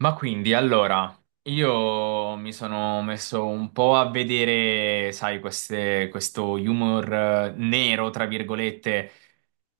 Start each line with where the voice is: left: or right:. right: Allora, io mi sono messo un po' a vedere, sai, questo humor nero, tra virgolette,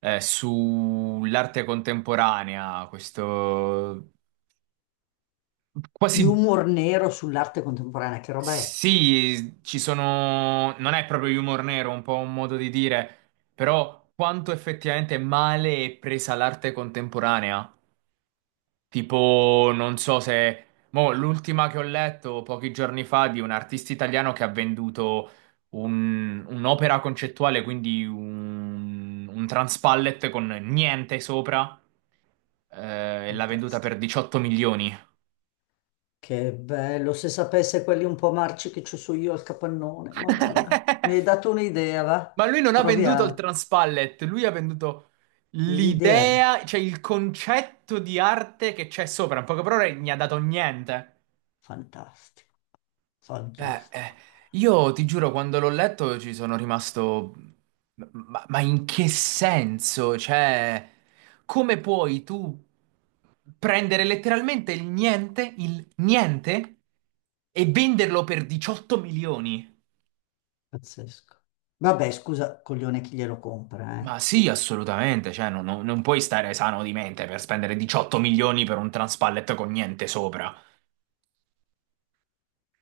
right: sull'arte contemporanea, questo quasi
left: Humor nero sull'arte contemporanea, che roba è?
right: sì, ci sono non è proprio humor nero, un po' un modo di dire, però quanto effettivamente male è presa l'arte contemporanea. Tipo, non so se... Mo, l'ultima che ho letto pochi giorni fa di un artista italiano che ha venduto un'opera concettuale, quindi un transpallet con niente sopra, e l'ha venduta per
left: Fantastico.
right: 18 milioni.
left: Che bello, se sapesse quelli un po' marci che ci so io al capannone, Madonna. Mi hai dato un'idea, va?
right: Ma lui non ha venduto il
left: Proviamo.
right: transpallet, lui ha venduto
left: L'idea, de-
right: l'idea, cioè il concetto di arte che c'è sopra. In poche parole, gli ha dato niente.
left: fantastico,
right: Eh, eh,
left: fantastico,
right: io ti giuro, quando l'ho letto ci sono rimasto... ma in che senso? Cioè, come puoi tu prendere letteralmente il niente, e venderlo per 18 milioni?
left: pazzesco. Vabbè, scusa, coglione, chi glielo compra, eh?
right: Ma sì, assolutamente, cioè, non puoi stare sano di mente per spendere 18 milioni per un transpallet con niente sopra.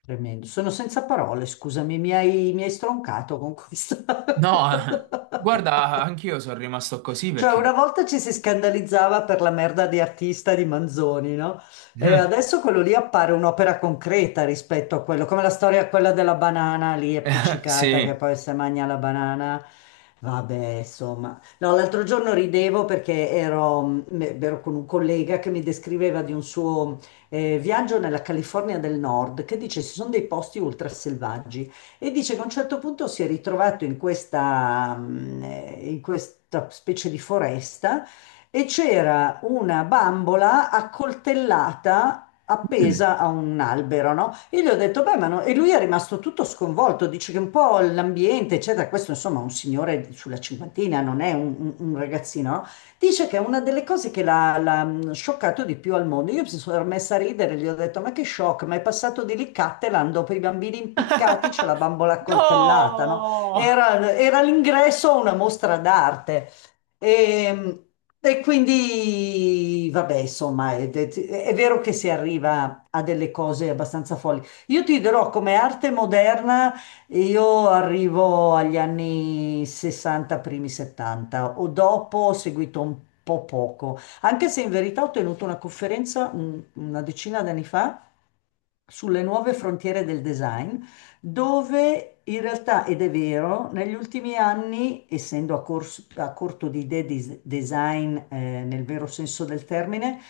left: Tremendo. Sono senza parole, scusami, mi hai stroncato con questa.
right: No, guarda, anch'io sono rimasto così
left: Cioè, una
right: perché...
left: volta ci si scandalizzava per la merda di artista di Manzoni, no? E adesso quello lì appare un'opera concreta rispetto a quello, come la storia quella della banana lì appiccicata che
right: Sì.
left: poi se mangia la banana. Vabbè, insomma. No, l'altro giorno ridevo perché ero con un collega che mi descriveva di un suo viaggio nella California del Nord, che dice ci sono dei posti ultraselvaggi e dice che a un certo punto si è ritrovato in in questa specie di foresta e c'era una bambola accoltellata appesa a un albero, no? Io gli ho detto, beh, ma no, e lui è rimasto tutto sconvolto, dice che un po' l'ambiente, eccetera, questo insomma è un signore sulla cinquantina, non è un ragazzino, no? Dice che è una delle cose che l'ha scioccato di più al mondo. Io mi sono messa a ridere, gli ho detto: ma che shock, ma è passato di lì Cattelan dopo i bambini impiccati, c'è la bambola accoltellata, no?
right: No!
left: Era, era l'ingresso a una mostra d'arte. E vabbè, insomma, è vero che si arriva a delle cose abbastanza folli. Io ti dirò come arte moderna. E io arrivo agli anni 60, primi 70 o dopo ho seguito un po' poco, anche se in verità ho tenuto una conferenza una decina d'anni fa sulle nuove frontiere del design, dove in realtà, ed è vero, negli ultimi anni, essendo a corto di idee di design nel vero senso del termine,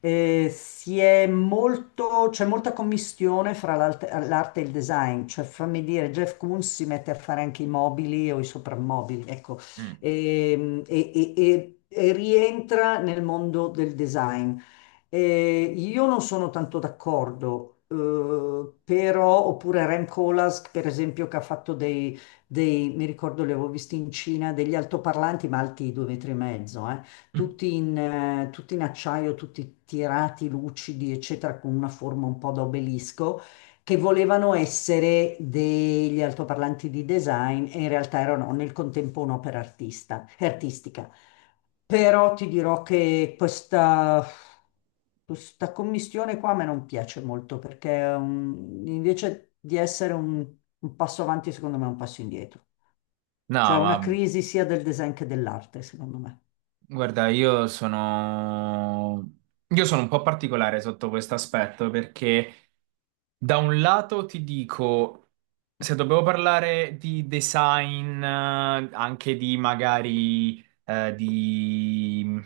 left: c'è molta commistione fra l'arte e il design, cioè fammi dire, Jeff Koons si mette a fare anche i mobili o i soprammobili, ecco.
right: Mm.
left: E rientra nel mondo del design. Io non sono tanto d'accordo, però, oppure Rem Koolhaas, per esempio, che ha fatto mi ricordo, li avevo visti in Cina, degli altoparlanti, ma alti due metri e mezzo, tutti in acciaio, tutti tirati, lucidi, eccetera, con una forma un po' da obelisco che volevano essere degli altoparlanti di design e in realtà erano nel contempo artistica. Però ti dirò che questa commistione qua a me non piace molto perché invece di essere un passo avanti, secondo me è un passo indietro. Cioè
right: No, ma
left: una crisi sia del design che dell'arte, secondo me.
right: guarda, io sono un po' particolare sotto questo aspetto perché da un lato ti dico, se dobbiamo parlare di design, anche di magari di...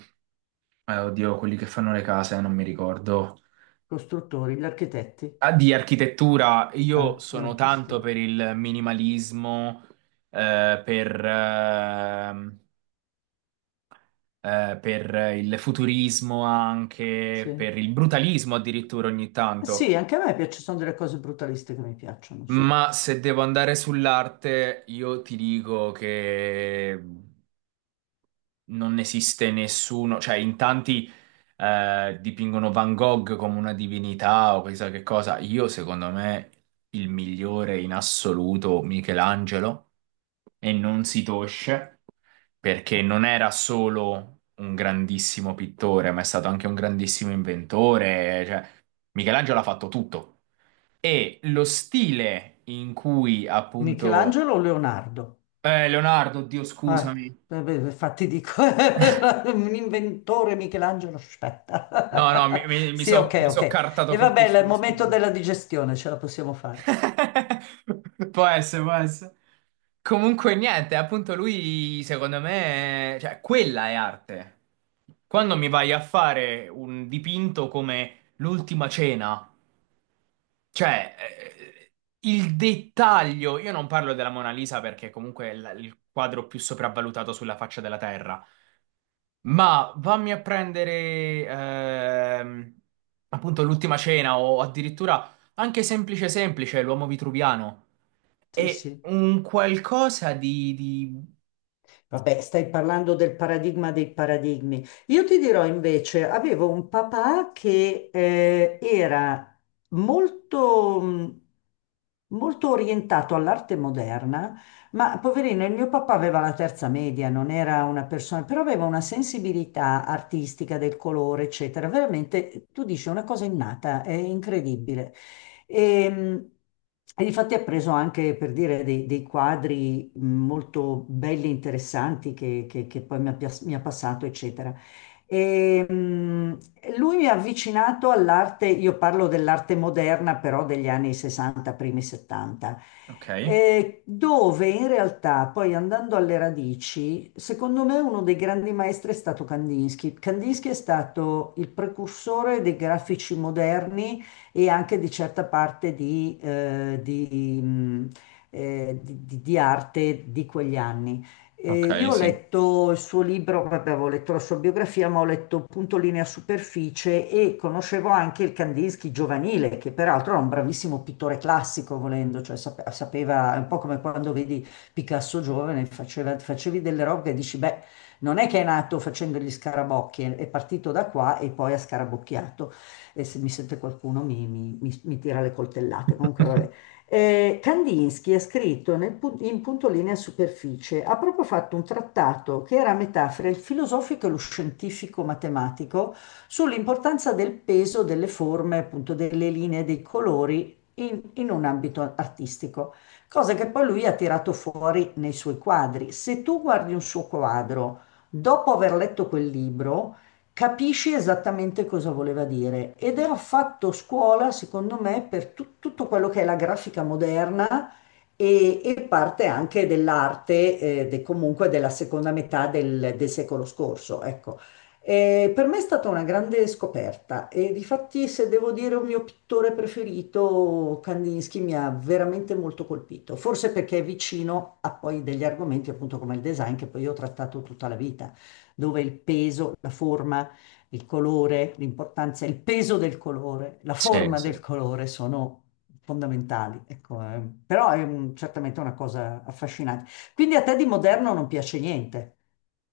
right: oddio, quelli che fanno le case, non mi ricordo.
left: Costruttori, gli architetti,
right: Ah, di architettura, io
left: ah, gli
right: sono tanto
left: architettori,
right: per il minimalismo, eh, per, ehm, per il futurismo anche,
left: sì.
right: per il brutalismo addirittura ogni tanto.
left: Sì, anche a me piace, sono delle cose brutaliste che mi piacciono, sì.
right: Ma se devo andare sull'arte, io ti dico che non esiste nessuno, cioè in tanti dipingono Van Gogh come una divinità o chissà che cosa. Io, secondo me, il migliore in assoluto Michelangelo e non si tosce perché non era solo un grandissimo pittore, ma è stato anche un grandissimo inventore. Cioè, Michelangelo ha fatto tutto. E lo stile in cui appunto
left: Michelangelo o Leonardo?
right: Leonardo, Dio
left: Ah,
right: scusami.
left: beh, infatti dico, un inventore Michelangelo, aspetta.
right: No, no,
left: Sì, ok,
right: mi
left: ok.
right: so cartato
left: E va bene, è il
right: fortissimo,
left: momento
right: scusami.
left: della digestione, ce la possiamo fare.
right: Può essere, può essere. Comunque niente, appunto lui secondo me, cioè quella è arte. Quando mi vai a fare un dipinto come l'ultima cena, cioè il dettaglio, io non parlo della Mona Lisa perché comunque è il quadro più sopravvalutato sulla faccia della terra. Ma vammi a prendere appunto l'ultima cena o addirittura anche semplice semplice, l'uomo vitruviano.
left: Sì,
right: E
left: sì.
right: un qualcosa di...
left: Vabbè, stai parlando del paradigma dei paradigmi. Io ti dirò invece, avevo un papà che era molto, mh, molto orientato all'arte moderna, ma poverino, il mio papà aveva la terza media, non era una persona, però aveva una sensibilità artistica del colore, eccetera. Veramente, tu dici, è una cosa innata, è incredibile. E, e difatti ha preso anche, per dire, dei quadri molto belli e interessanti che poi mi ha passato, eccetera. E, mh, lui mi ha avvicinato all'arte, io parlo dell'arte moderna, però degli anni 60, primi 70,
right: Ok.
left: dove in realtà, poi andando alle radici, secondo me uno dei grandi maestri è stato Kandinsky. Kandinsky è stato il precursore dei grafici moderni e anche di certa parte di arte di quegli anni.
right: Ok,
left: Io ho
right: sì.
left: letto il suo libro, vabbè, avevo letto la sua biografia, ma ho letto appunto Linea Superficie e conoscevo anche il Kandinsky giovanile, che peraltro era un bravissimo pittore classico, volendo, cioè sapeva, è un po' come quando vedi Picasso giovane, facevi delle robe e dici, beh, non è che è nato facendo gli scarabocchi, è partito da qua e poi ha scarabocchiato e se mi sente qualcuno mi tira le coltellate. Comunque, vabbè. Kandinsky ha scritto in Punto Linea e Superficie, ha proprio fatto un trattato che era a metà fra il filosofico e lo scientifico matematico sull'importanza del peso delle forme, appunto delle linee, dei colori in un ambito artistico, cosa che poi lui ha tirato fuori nei suoi quadri. Se tu guardi un suo quadro dopo aver letto quel libro, capisci esattamente cosa voleva dire. Ed era fatto scuola, secondo me, per tutto quello che è la grafica moderna e parte anche dell'arte, comunque della seconda metà del secolo scorso, ecco. Per me è stata una grande scoperta e difatti se devo dire un mio pittore preferito, Kandinsky mi ha veramente molto colpito, forse perché è vicino a poi degli argomenti appunto come il design che poi io ho trattato tutta la vita, dove il peso, la forma, il colore, l'importanza, il peso del colore, la
right: Sì,
left: forma
right: sì.
left: del colore sono fondamentali. Ecco, però certamente una cosa affascinante. Quindi a te di moderno non piace niente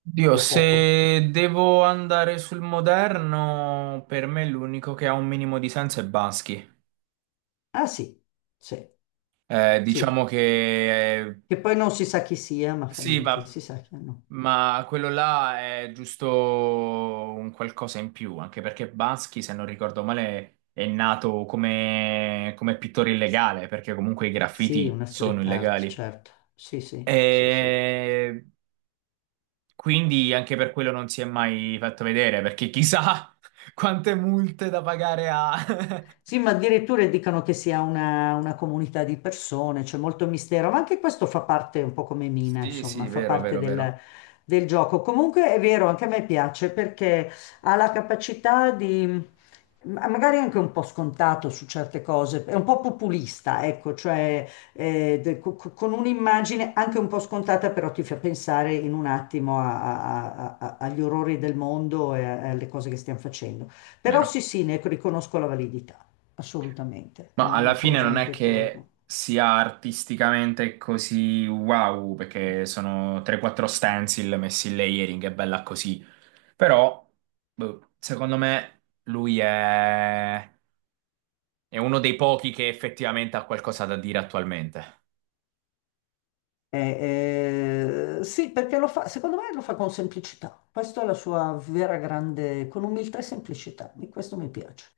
right: Dio,
left: o poco?
right: se devo andare sul moderno, per me l'unico che ha un minimo di senso è Bansky.
left: Ah sì, sì,
right: Eh,
left: sì.
right: diciamo che eh,
left: Che poi non si sa chi sia, ma fa
right: sì,
left: niente,
right: va.
left: si sa chi no.
right: Ma quello là è giusto un qualcosa in più, anche perché Bansky, se non ricordo male, è nato come, come pittore illegale, perché comunque i
left: Sì,
right: graffiti
left: una
right: sono
left: street art,
right: illegali.
left: certo. Sì, sì, sì, sì.
right: E quindi anche per quello non si è mai fatto vedere, perché chissà quante multe da pagare ha.
left: Sì, ma addirittura dicono che sia una comunità di persone, c'è molto mistero, ma anche questo fa parte un po' come Mina,
right: Sì,
left: insomma,
right: sì,
left: fa
right: vero,
left: parte
right: vero, vero,
left: del gioco. Comunque è vero, anche a me piace perché ha la capacità di, magari anche un po' scontato su certe cose, è un po' populista, ecco, cioè con un'immagine anche un po' scontata, però ti fa pensare in un attimo agli orrori del mondo e alle cose che stiamo facendo. Però
right: vero.
left: sì, sì, ne riconosco la validità assolutamente, è
right: Ma
left: una
right: alla fine
left: cosa,
right: non
left: un
right: è che
left: petto.
right: sia artisticamente così wow, perché sono 3-4 stencil messi in layering, è bella così. Però, boh, secondo me, è uno dei pochi che effettivamente ha qualcosa da dire attualmente.
left: Sì, perché lo fa, secondo me lo fa con semplicità. Questa è la sua vera grande, con umiltà e semplicità, e questo mi piace.